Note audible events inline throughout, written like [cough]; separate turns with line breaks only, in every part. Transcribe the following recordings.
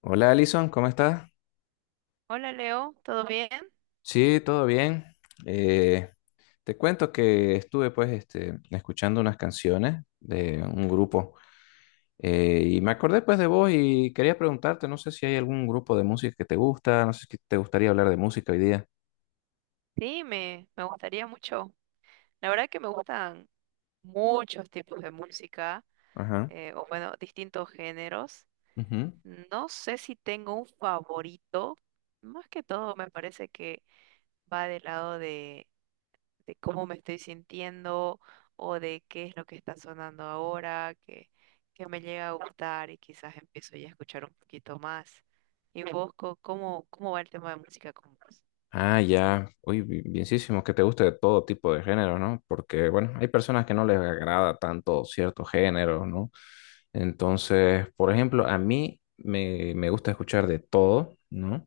Hola Alison, ¿cómo estás?
Hola Leo, ¿todo bien?
Sí, todo bien. Eh, Te cuento que estuve pues este, escuchando unas canciones de un grupo, y me acordé pues de vos y quería preguntarte, no sé si hay algún grupo de música que te gusta, no sé si te gustaría hablar de música hoy día.
Sí, me gustaría mucho. La verdad que me gustan muchos tipos de música,
Ajá.
o bueno, distintos géneros.
Ujú.
No sé si tengo un favorito. Más que todo me parece que va del lado de cómo me estoy sintiendo o de qué es lo que está sonando ahora, que me llega a gustar y quizás empiezo ya a escuchar un poquito más. ¿Y vos cómo va el tema de música con vos?
Ah, ya. Uy, bienísimo, que te guste de todo tipo de género, ¿no? Porque, bueno, hay personas que no les agrada tanto cierto género, ¿no? Entonces, por ejemplo, a mí me gusta escuchar de todo, ¿no?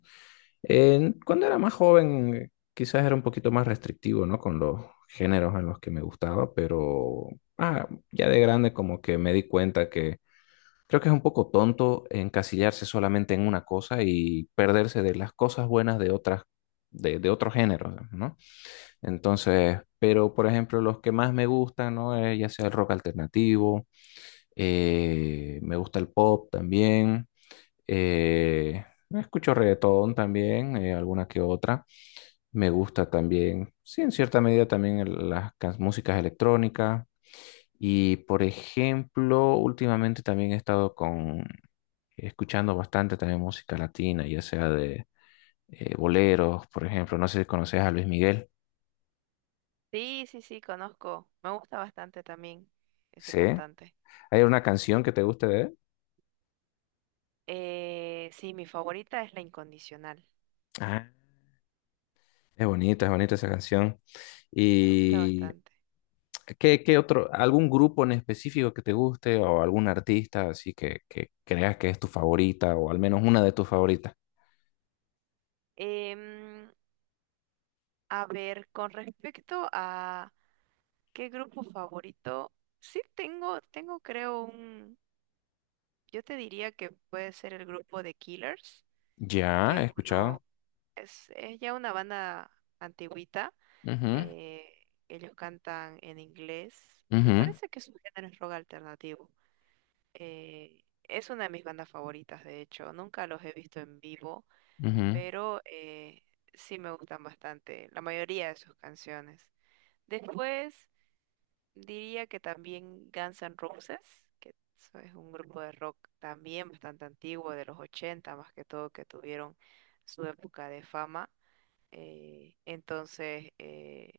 Cuando era más joven, quizás era un poquito más restrictivo, ¿no? Con los géneros en los que me gustaba, pero ah, ya de grande como que me di cuenta que creo que es un poco tonto encasillarse solamente en una cosa y perderse de las cosas buenas de otras, de otros géneros, ¿no? Entonces, pero por ejemplo, los que más me gustan, ¿no? Ya sea el rock alternativo, me gusta el pop también, eh, escucho reggaetón también, alguna que otra. Me gusta también, sí, en cierta medida también músicas electrónicas. Y por ejemplo, últimamente también he estado escuchando bastante también música latina, ya sea de boleros, por ejemplo. No sé si conoces a Luis Miguel.
Sí, sí, sí, conozco. Me gusta bastante también ese
Sí.
cantante.
¿Hay una canción que te guste de él?
Sí, mi favorita es La Incondicional.
Ah, es bonita esa canción.
Me gusta
¿Y
bastante.
qué otro, algún grupo en específico que te guste o algún artista así que creas que es tu favorita o al menos una de tus favoritas?
Em, a ver, con respecto a qué grupo favorito, sí tengo creo un, yo te diría que puede ser el grupo de Killers,
Ya,
que
he
es
escuchado.
uno, es ya una banda antigüita.
Ujú,
eh, Ellos cantan en inglés. Me
ujú,
parece que su género es rock alternativo. eh, es una de mis bandas favoritas, de hecho. Nunca los he visto en vivo,
ujú,
pero sí me gustan bastante la mayoría de sus canciones. Después diría que también Guns N' Roses, que eso es un grupo de rock también bastante antiguo, de los 80 más que todo, que tuvieron su época de fama. Entonces,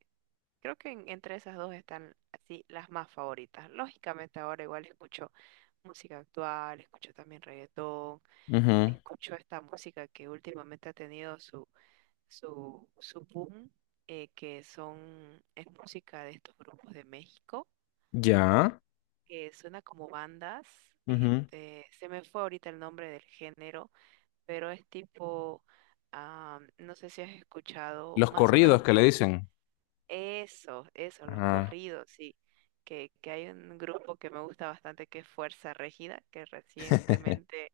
creo que entre esas dos están así las más favoritas. Lógicamente ahora igual escucho música actual, escucho también reggaetón,
ujú.
escucho esta música que últimamente ha tenido su boom, es música de estos grupos de México,
Ya.
que suena como bandas.
Ujú.
Se me fue ahorita el nombre del género, pero es tipo, no sé si has escuchado,
Los
más o
corridos
menos.
que le dicen.
Eso, los
Ajá.
corridos, sí. Que hay un grupo que me gusta bastante que es Fuerza Regida, que
[laughs]
recientemente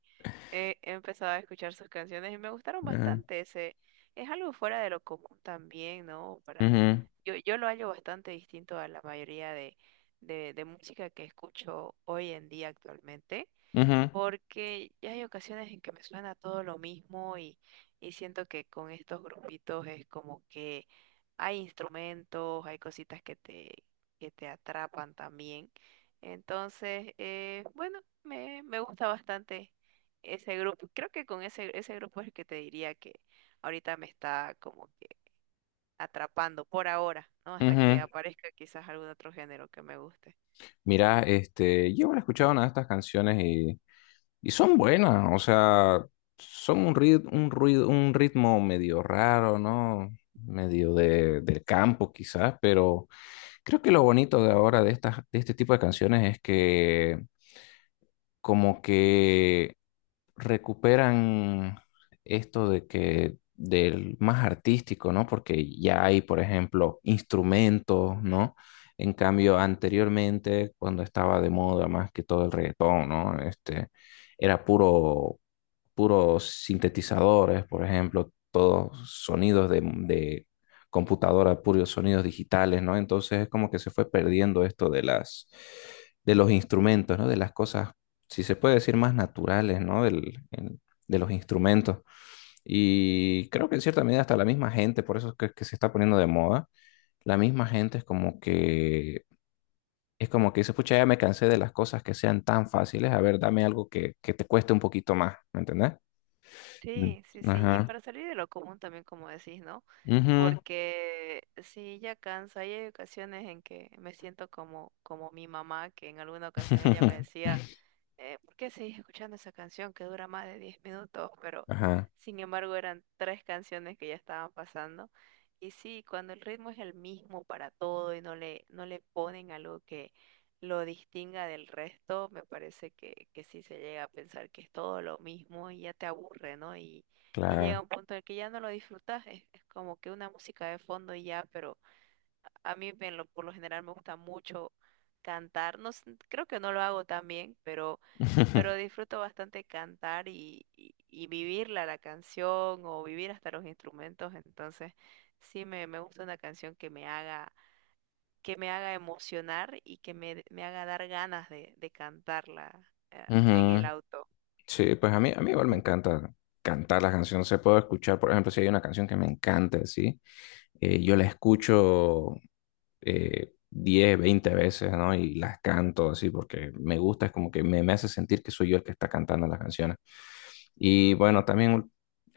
he empezado a escuchar sus canciones y me gustaron
Ajá.
bastante. Es algo fuera de lo común también, ¿no? Para,
Ujú,
yo, yo lo hallo bastante distinto a la mayoría de música que escucho hoy en día actualmente,
ujú,
porque ya hay ocasiones en que me suena todo lo mismo y siento que con estos grupitos es como que hay instrumentos, hay cositas que te atrapan también. Entonces, bueno, me gusta bastante ese grupo. Creo que con ese grupo es el que te diría que ahorita me está como que atrapando por ahora, ¿no? Hasta que
ujú.
aparezca quizás algún otro género que me guste.
Mira, este, yo no he escuchado una de estas canciones y son buenas, o sea, son un ruido, un ritmo medio raro, ¿no? Medio de, del campo quizás, pero creo que lo bonito de ahora de estas, de este tipo de canciones es que como que recuperan esto de que del más artístico, ¿no? Porque ya hay, por ejemplo, instrumentos, ¿no? En cambio, anteriormente, cuando estaba de moda más que todo el reggaetón, ¿no? Este, era puro, puros sintetizadores, por ejemplo, todos sonidos de computadora, puros sonidos digitales, ¿no? Entonces es como que se fue perdiendo esto de las, de los instrumentos, ¿no? De las cosas, si se puede decir, más naturales, ¿no? De los instrumentos. Y creo que en cierta medida hasta la misma gente, por eso es que se está poniendo de moda, la misma gente es como que dice, pucha, ya me cansé de las cosas que sean tan fáciles, a ver, dame algo que te cueste un poquito más, ¿me entendés? Mm.
Sí, sí, sí. Y
Ajá.
para salir de lo común también, como decís, ¿no?
Ujú.
Porque sí, ya cansa. Hay ocasiones en que me siento como mi mamá, que en alguna ocasión ella me
[laughs]
decía, ¿por qué seguís escuchando esa canción que dura más de 10 minutos? Pero
Ajá,
sin embargo eran tres canciones que ya estaban pasando. Y sí, cuando el ritmo es el mismo para todo y no le ponen algo que lo distinga del resto, me parece que sí se llega a pensar que es todo lo mismo y ya te aburre, ¿no? Y
claro.
llega un punto en el que ya no lo disfrutas, es como que una música de fondo y ya, pero a mí por lo general me gusta mucho cantar, no sé, creo que no lo hago tan bien, pero
[laughs]
disfruto bastante cantar y, y vivirla la canción o vivir hasta los instrumentos, entonces sí me gusta una canción que me haga emocionar y que me haga dar ganas de cantarla en el
Ujú.
auto.
Sí, pues a mí igual me encanta cantar las canciones. Se puedo escuchar, por ejemplo, si hay una canción que me encanta, ¿sí? Yo la escucho 10, 20 veces, ¿no? Y las canto así porque me gusta, es como que me hace sentir que soy yo el que está cantando las canciones. Y bueno, también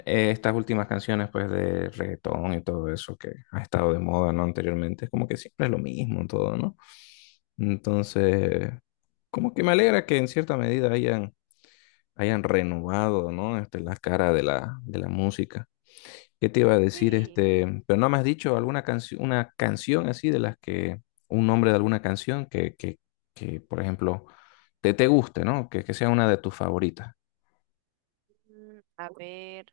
estas últimas canciones pues de reggaetón y todo eso que ha estado de moda, ¿no? Anteriormente, es como que siempre es lo mismo en todo, ¿no? Entonces, como que me alegra que en cierta medida hayan, hayan renovado, ¿no? Este, la cara de la música. ¿Qué te iba a decir?
Sí,
Este, pero no me has dicho alguna canción, una canción así de un nombre de alguna canción que, por ejemplo, te guste, ¿no? Que sea una de tus favoritas.
a ver,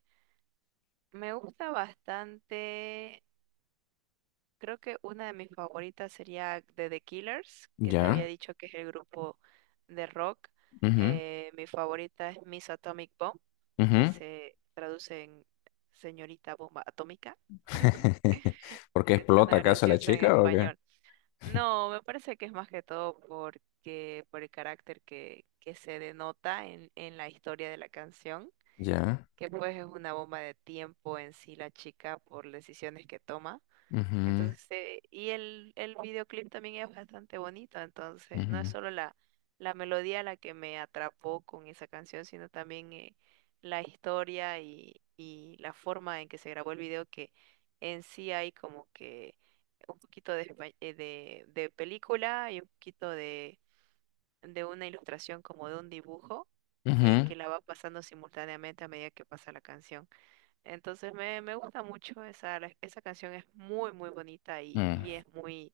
me gusta bastante. Creo que una de mis favoritas sería de The Killers, que te había
Ya.
dicho que es el grupo de rock.
Ujú,
Mi favorita es Miss Atomic Bomb, que
ujú.
se traduce en Señorita Bomba Atómica.
[laughs] ¿Por qué
Es
explota
una
acaso la
graciosa en
chica o qué?
español. No, me parece que es más que todo porque por el carácter que se denota en la historia de la canción,
Ya.
que pues es una bomba de tiempo en sí la chica por decisiones que toma.
Ujú,
Entonces, y el videoclip también es bastante bonito, entonces no es
ujú,
solo la melodía la que me atrapó con esa canción, sino también la historia y la forma en que se grabó el video, que en sí hay como que un poquito de película y un poquito de una ilustración como de un dibujo que,
ujú,
que la va pasando simultáneamente a medida que pasa la canción. Entonces me gusta mucho esa canción, es muy, muy bonita, y,
mm,
y es muy,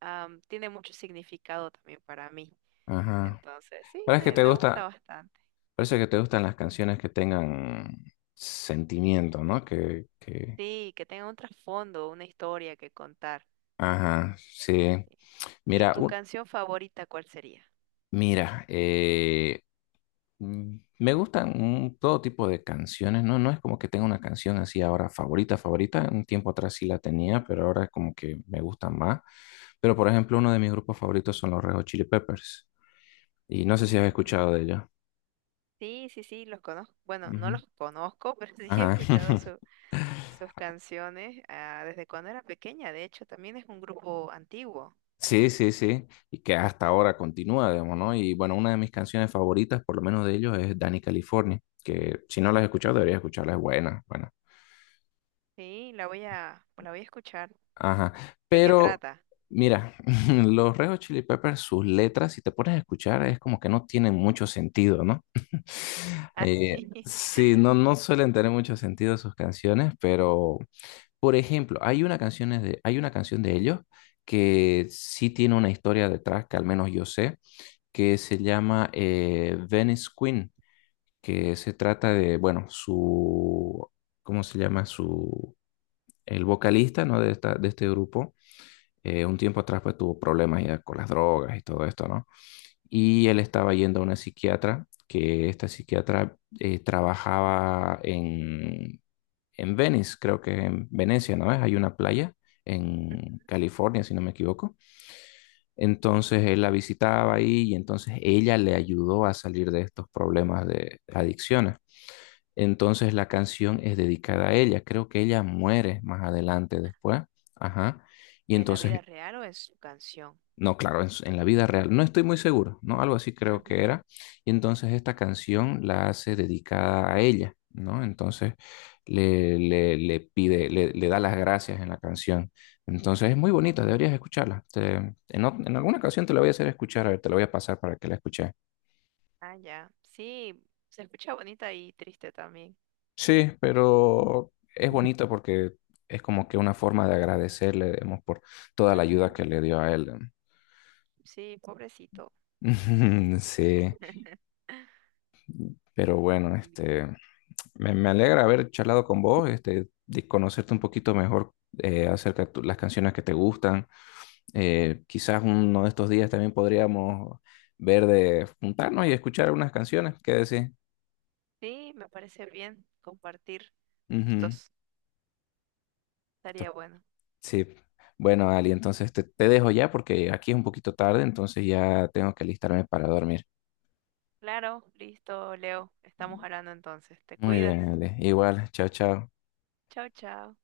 am, tiene mucho significado también para mí.
Ajá.
Entonces, sí,
Parece que
me,
te
me gusta
gusta,
bastante.
parece que te gustan las canciones que tengan sentimiento, ¿no?
Sí, que tenga un trasfondo, una historia que contar.
Ajá, sí.
Sí. ¿Y
Mira,
tu
un-
canción favorita cuál sería?
Mira, me gustan todo tipo de canciones, ¿no? No es como que tenga una canción así ahora favorita, favorita. Un tiempo atrás sí la tenía, pero ahora es como que me gustan más. Pero, por ejemplo, uno de mis grupos favoritos son los Red Hot Chili Peppers. Y no sé si has
Mm, ujú.
escuchado de ellos.
Sí, sí, sí, los conozco. Bueno, no
Ujú.
los conozco, [laughs] pero sí he
Ajá.
escuchado
[laughs]
sus canciones desde cuando era pequeña. De hecho, también es un grupo antiguo.
Sí, sí, sí. Y que hasta ahora continúa, digamos, ¿no? Y bueno, una de mis canciones favoritas, por lo menos de ellos, es Danny California, que si no la has escuchado, deberías escucharla, es buena, buena.
Sí, la voy a escuchar.
Ajá.
¿De qué
Pero,
trata?
mira, [laughs] los Red Hot Chili Peppers, sus letras, si te pones a escuchar, es como que no tienen mucho sentido, ¿no? [laughs]
Así, [laughs]
Sí, no, no suelen tener mucho sentido sus canciones, pero, por ejemplo, hay una canción de, hay una canción de ellos que sí tiene una historia detrás, que al menos yo sé, que se llama Venice Queen, que se trata de, bueno, su, ¿cómo se llama? Su, el vocalista, ¿no? De esta, de este grupo un tiempo atrás pues tuvo problemas ya con las drogas y todo esto, ¿no? Y él estaba yendo a una psiquiatra, que esta psiquiatra trabajaba en Venice, creo que en Venecia, ¿no es? Hay una playa en California, si no me equivoco. Entonces él la visitaba ahí y entonces ella le ayudó a salir de estos problemas de adicciones. Entonces la canción es dedicada a ella. Creo que ella muere más adelante después. Ajá. Y
¿en la
entonces
vida real o en su canción?
no, claro, en la vida real. No estoy muy seguro, ¿no? Algo así creo que
Ujú.
era. Y entonces esta canción la hace dedicada a ella, ¿no? Entonces le pide, le da las gracias en la canción. Entonces es muy bonita, deberías escucharla. En alguna ocasión te la voy a hacer escuchar, a ver, te la voy a pasar para que la escuches.
Ah, ya. Sí, se escucha bonita y triste también.
Sí, pero es bonito porque es como que una forma de agradecerle, digamos, por toda la
Ujú.
ayuda que le dio a él.
Sí, pobrecito.
[laughs] Sí,
[laughs]
pero bueno,
Bien.
este... Me alegra haber charlado con vos, este, de conocerte un poquito mejor acerca de las canciones que te gustan. Quizás uno de estos días también podríamos ver de juntarnos y escuchar algunas canciones. ¿Qué decís?
Sí, me parece bien compartir
Ujú.
estos.
Esto-
Estaría bueno.
Sí. Bueno, Ali, entonces te dejo ya porque aquí es un poquito tarde, entonces ya tengo que alistarme para dormir.
Claro, listo, Leo. Estamos hablando entonces. Te
Muy
cuidas.
bien, Ale. Igual, chao, chao.
Chao, chao.